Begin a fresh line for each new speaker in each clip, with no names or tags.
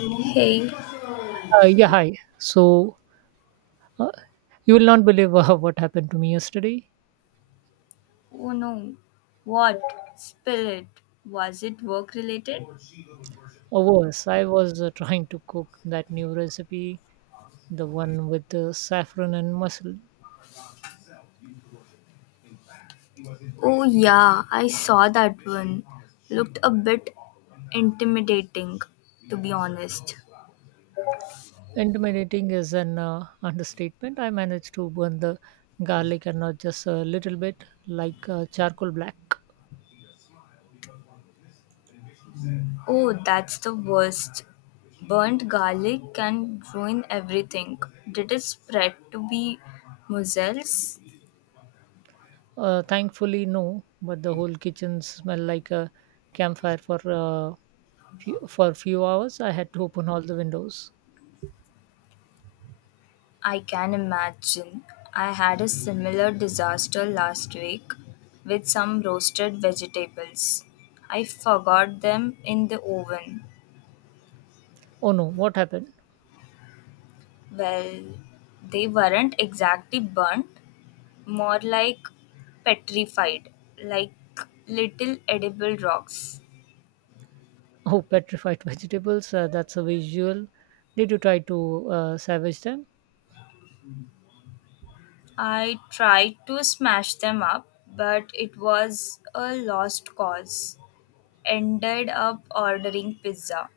Hey,
Yeah, hi. So, uh, you will not believe what happened to me yesterday.
oh no. What? Spill it. Was it work related?
Or worse, I was trying to cook that new recipe, the one with the saffron and mussel.
Oh, yeah, I saw that one. Looked a bit intimidating, to be honest.
Intimidating is an understatement. I managed to burn the garlic, and not just a little bit, like charcoal black.
Oh, that's the worst. Burnt garlic can ruin everything. Did it spread to be mussels?
Thankfully, no, but the whole kitchen smelled like a campfire for for a few hours. I had to open all the windows.
I can imagine. I had a similar disaster last week with some roasted vegetables. I forgot them in the oven.
Oh no, what happened?
Well, they weren't exactly burnt, more like petrified, like little edible rocks.
Oh, petrified vegetables, that's a visual. Did you try to savage them?
I tried to smash them up, but it was a lost cause. Ended up ordering pizza.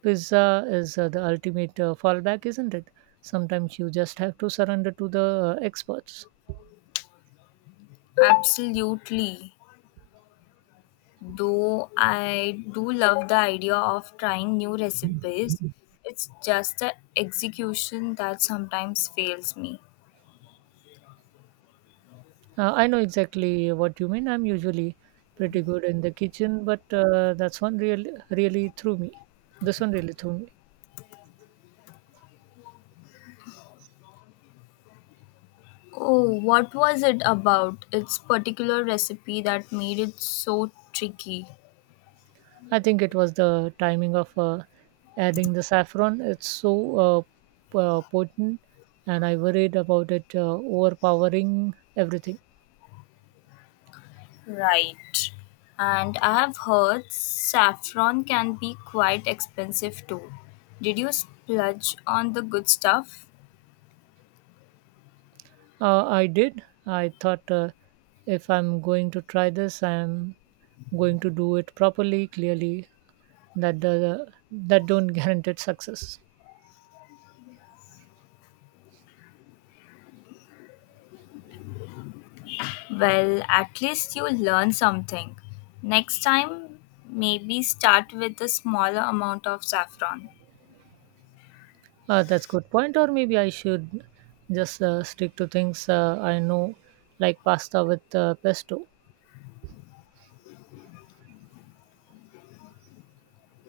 Pizza is the ultimate fallback, isn't it? Sometimes you just have to surrender to the experts.
Absolutely. Though I do love the idea of trying new recipes, it's just the execution that sometimes fails me.
I know exactly what you mean. I'm usually pretty good in the kitchen, but that's really threw me. This one really threw me.
Oh, what was it about? It's particular recipe that made it so tricky.
I think it was the timing of adding the saffron. It's so potent, and I worried about it overpowering everything.
Right. And I have heard saffron can be quite expensive too. Did you splurge on the good stuff?
I did. I thought if I'm going to try this, I'm going to do it properly. Clearly, that don't guarantee success.
Well, at least you learn something. Next time, maybe start with a smaller amount of saffron.
That's good point. Or maybe I should just stick to things I know, like pasta with pesto.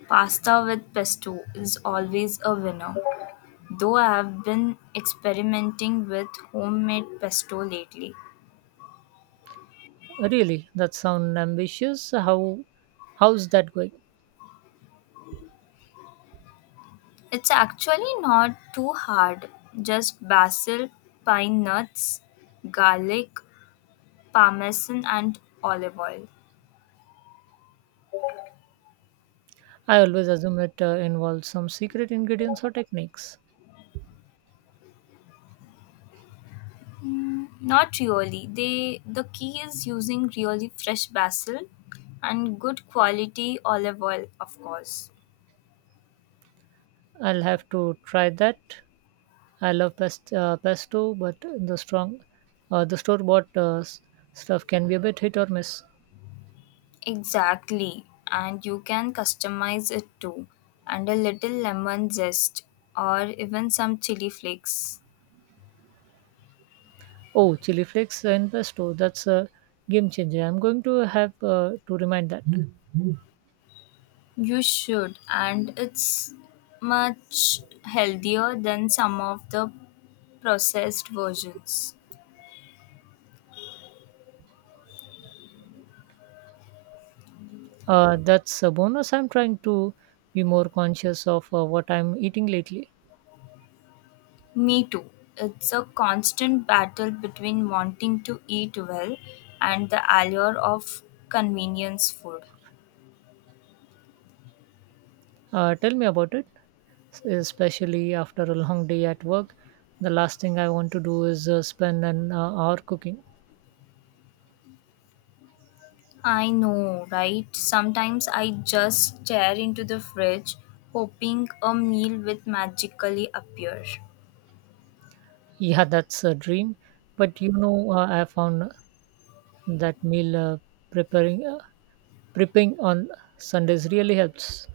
Pasta with pesto is always a winner, though I have been experimenting with homemade pesto lately.
Really, that sounds ambitious. How's that going?
It's actually not too hard, just basil, pine nuts, garlic, parmesan, and olive oil.
I always assume it involves some secret ingredients or techniques.
Not really. The key is using really fresh basil and good quality olive oil, of course.
I'll have to try that. I love pesto, but the strong, the store bought stuff can be a bit hit or miss.
Exactly. And you can customize it too. And a little lemon zest or even some chili flakes.
Oh, chili flakes and pesto, that's a game changer. I'm going to have to remind that.
You should, and it's much healthier than some of the processed versions.
That's a bonus. I'm trying to be more conscious of what I'm eating lately.
Me too. It's a constant battle between wanting to eat well and the allure of convenience food.
Tell me about it, especially after a long day at work. The last thing I want to do is spend an hour cooking.
I know, right? Sometimes I just stare into the fridge, hoping a meal will magically appear.
Yeah, that's a dream. But you know, I found that meal preparing prepping on sundays really helps.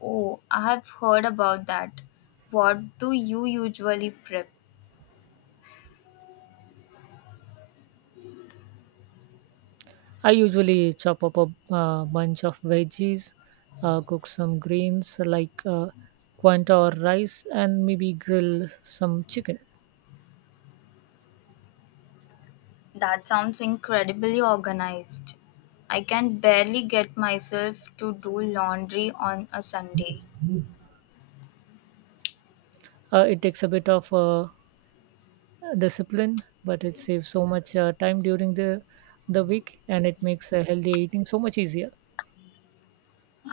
Oh, I have heard about that. What do you usually prep?
I usually chop up a bunch of veggies, cook some greens like quinoa or rice, and maybe grill some chicken.
That sounds incredibly organized. I can barely get myself to do laundry on a Sunday.
It takes a bit of discipline, but it saves so much time during the week, and it makes healthy eating so much easier.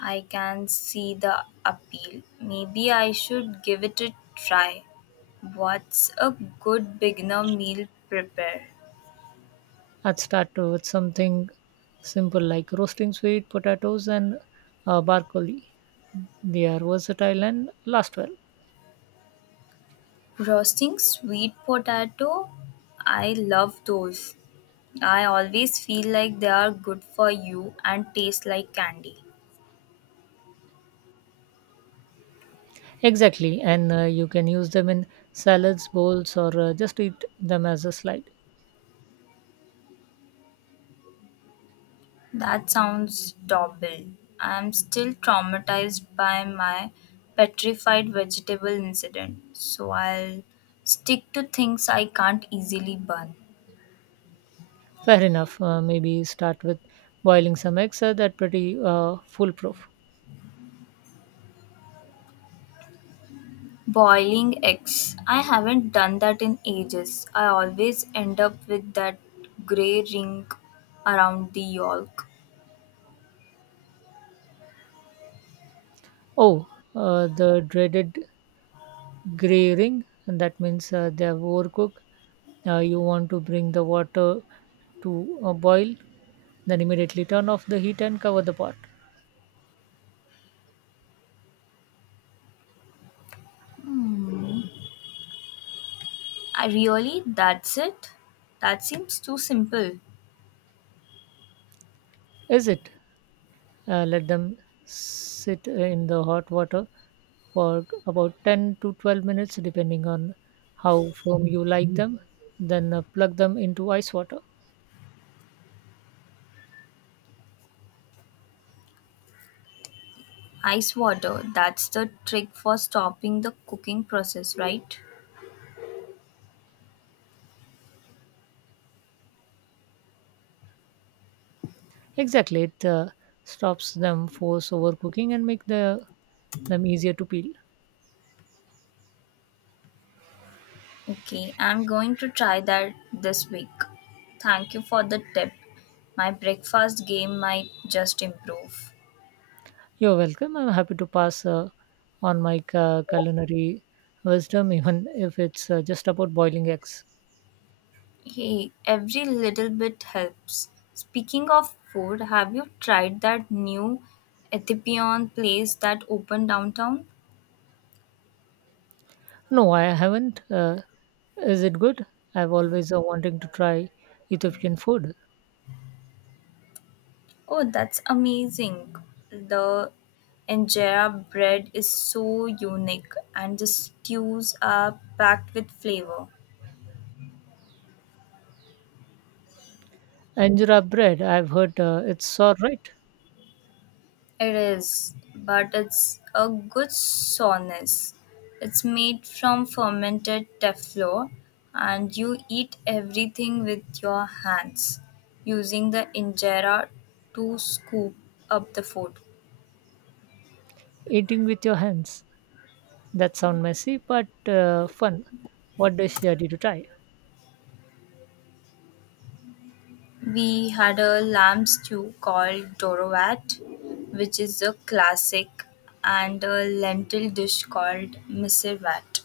I can see the appeal. Maybe I should give it a try. What's a good beginner meal prepare?
I'd start with something simple, like roasting sweet potatoes and barcolli. They are versatile and last well.
Roasting sweet potato? I love those. I always feel like they are good for you and taste like candy.
Exactly, and you can use them in salads, bowls, or just eat them as a slide.
That sounds double. I'm still traumatized by my petrified vegetable incident, so I'll stick to things I can't easily burn.
Fair enough. Maybe start with boiling some eggs. That pretty foolproof.
Boiling eggs. I haven't done that in ages. I always end up with that grey ring around the yolk.
Oh, the dreaded gray ring. And that means they have overcooked. You want to bring the water to a boil, then immediately turn off the heat and cover the pot.
I really? That's it? That seems too simple.
Is it? Let them sit in the hot water for about 10 to 12 minutes, depending on how firm you like them. Then plug them into ice water.
Ice water. That's the trick for stopping the cooking process, right?
Exactly, it stops them force overcooking and make them easier to peel.
Okay, I'm going to try that this week. Thank you for the tip. My breakfast game might just improve.
You're welcome. I'm happy to pass on my culinary wisdom, even if it's just about boiling eggs.
Hey, every little bit helps. Speaking of food, have you tried that new Ethiopian place that opened downtown?
No, I haven't. Is it good? I've always wanting to try Ethiopian food.
Oh, that's amazing. The injera bread is so unique and the stews are packed with flavor.
Anjera bread, I've heard it's all right.
It is, but it's a good soreness. It's made from fermented teflo, and you eat everything with your hands, using the injera to scoop up the food.
Eating with your hands. That sounds messy, but fun. What dish did you try?
We had a lamb stew called dorovat, which is a classic, and a lentil dish called misirvat.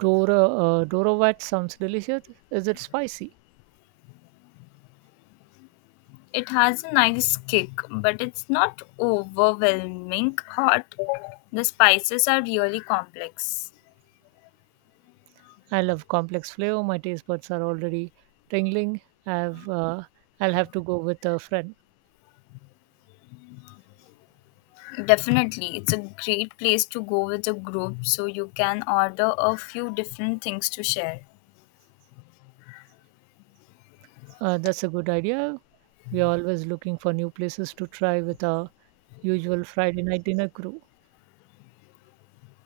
Dora wat sounds delicious. Is it spicy?
It has a nice kick, but it's not overwhelming hot. The spices are really complex.
I love complex flavor. My taste buds are already tingling. I've, uh, I'll have to go with a friend.
Definitely, it's a great place to go with a group so you can order a few different things to share.
That's a good idea. We are always looking for new places to try with our usual Friday night dinner crew.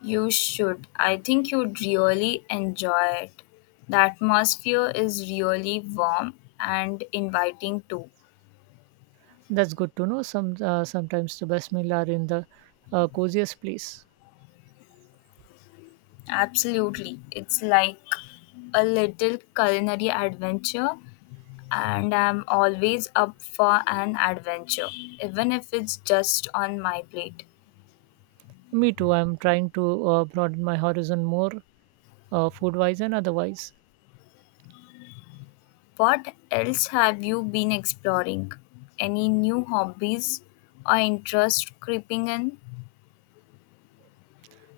You should. I think you'd really enjoy it. The atmosphere is really warm and inviting too.
That's good to know. Some sometimes the best meal are in the coziest place.
Absolutely. It's like a little culinary adventure, and I'm always up for an adventure, even if it's just on my plate.
Me too. I'm trying to broaden my horizon more, food wise and otherwise.
What else have you been exploring? Any new hobbies or interest creeping in?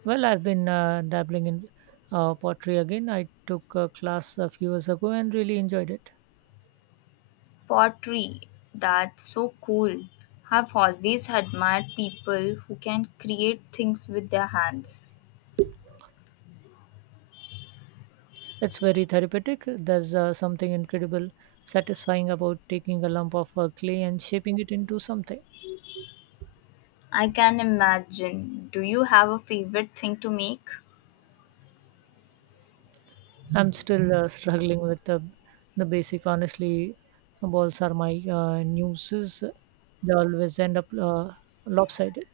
Well, I've been dabbling in pottery again. I took a class a few years ago and really enjoyed it.
Pottery. That's so cool. I've always admired people who can create things with their hands.
It's very therapeutic. There's something incredible, satisfying about taking a lump of clay and shaping it into something.
I can imagine. Do you have a favorite thing to make?
I'm still struggling with the basic. Honestly, balls are my nuisances. They always end up lopsided.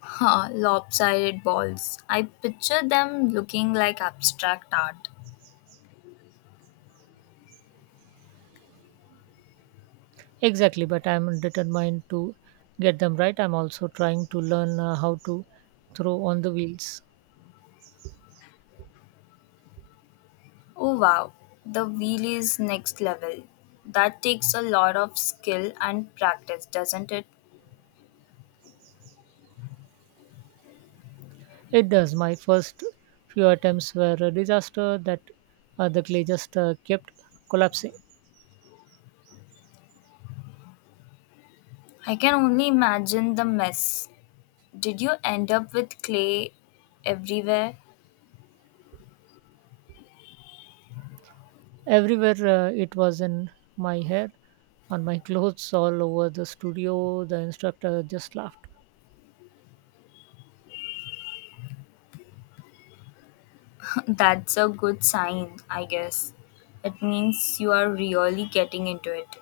Ha, lopsided balls. I picture them looking like abstract art.
Exactly, but I'm determined to get them right. I'm also trying to learn how to throw on the wheels.
Oh wow, the wheel is next level. That takes a lot of skill and practice, doesn't it?
It does. My first few attempts were a disaster, that the clay just kept collapsing.
I can only imagine the mess. Did you end up with clay everywhere?
Everywhere, it was in my hair, on my clothes, all over the studio. The instructor just laughed.
That's a good sign, I guess. It means you are really getting into it.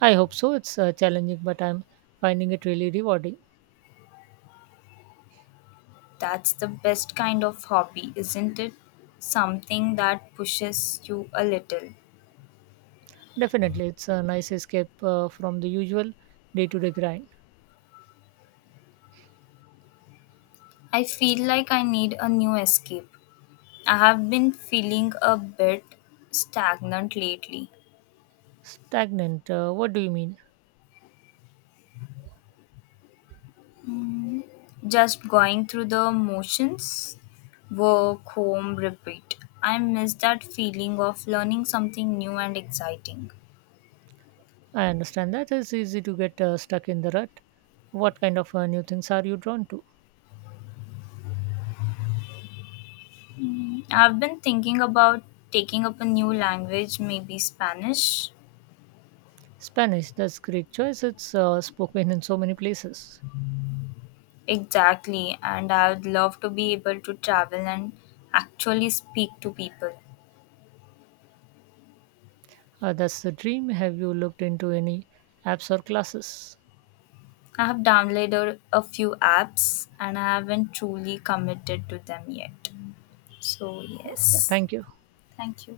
I hope so. It's challenging, but I'm finding it really rewarding.
That's the best kind of hobby, isn't it? Something that pushes you a little.
Definitely, it's a nice escape from the usual day to day grind.
I feel like I need a new escape. I have been feeling a bit stagnant lately,
Stagnant. What do you mean?
just going through the motions work, home, repeat. I miss that feeling of learning something new and exciting.
I understand that it's easy to get stuck in the rut. What kind of new things are you drawn to?
Mm, I've been thinking about taking up a new language, maybe Spanish.
Spanish. That's great choice. It's spoken in so many places.
Exactly, and I would love to be able to travel and actually speak to people.
That's the dream. Have you looked into any apps or classes?
I have downloaded a few apps and I haven't truly committed to them yet. So,
Okay,
yes,
thank you.
thank you.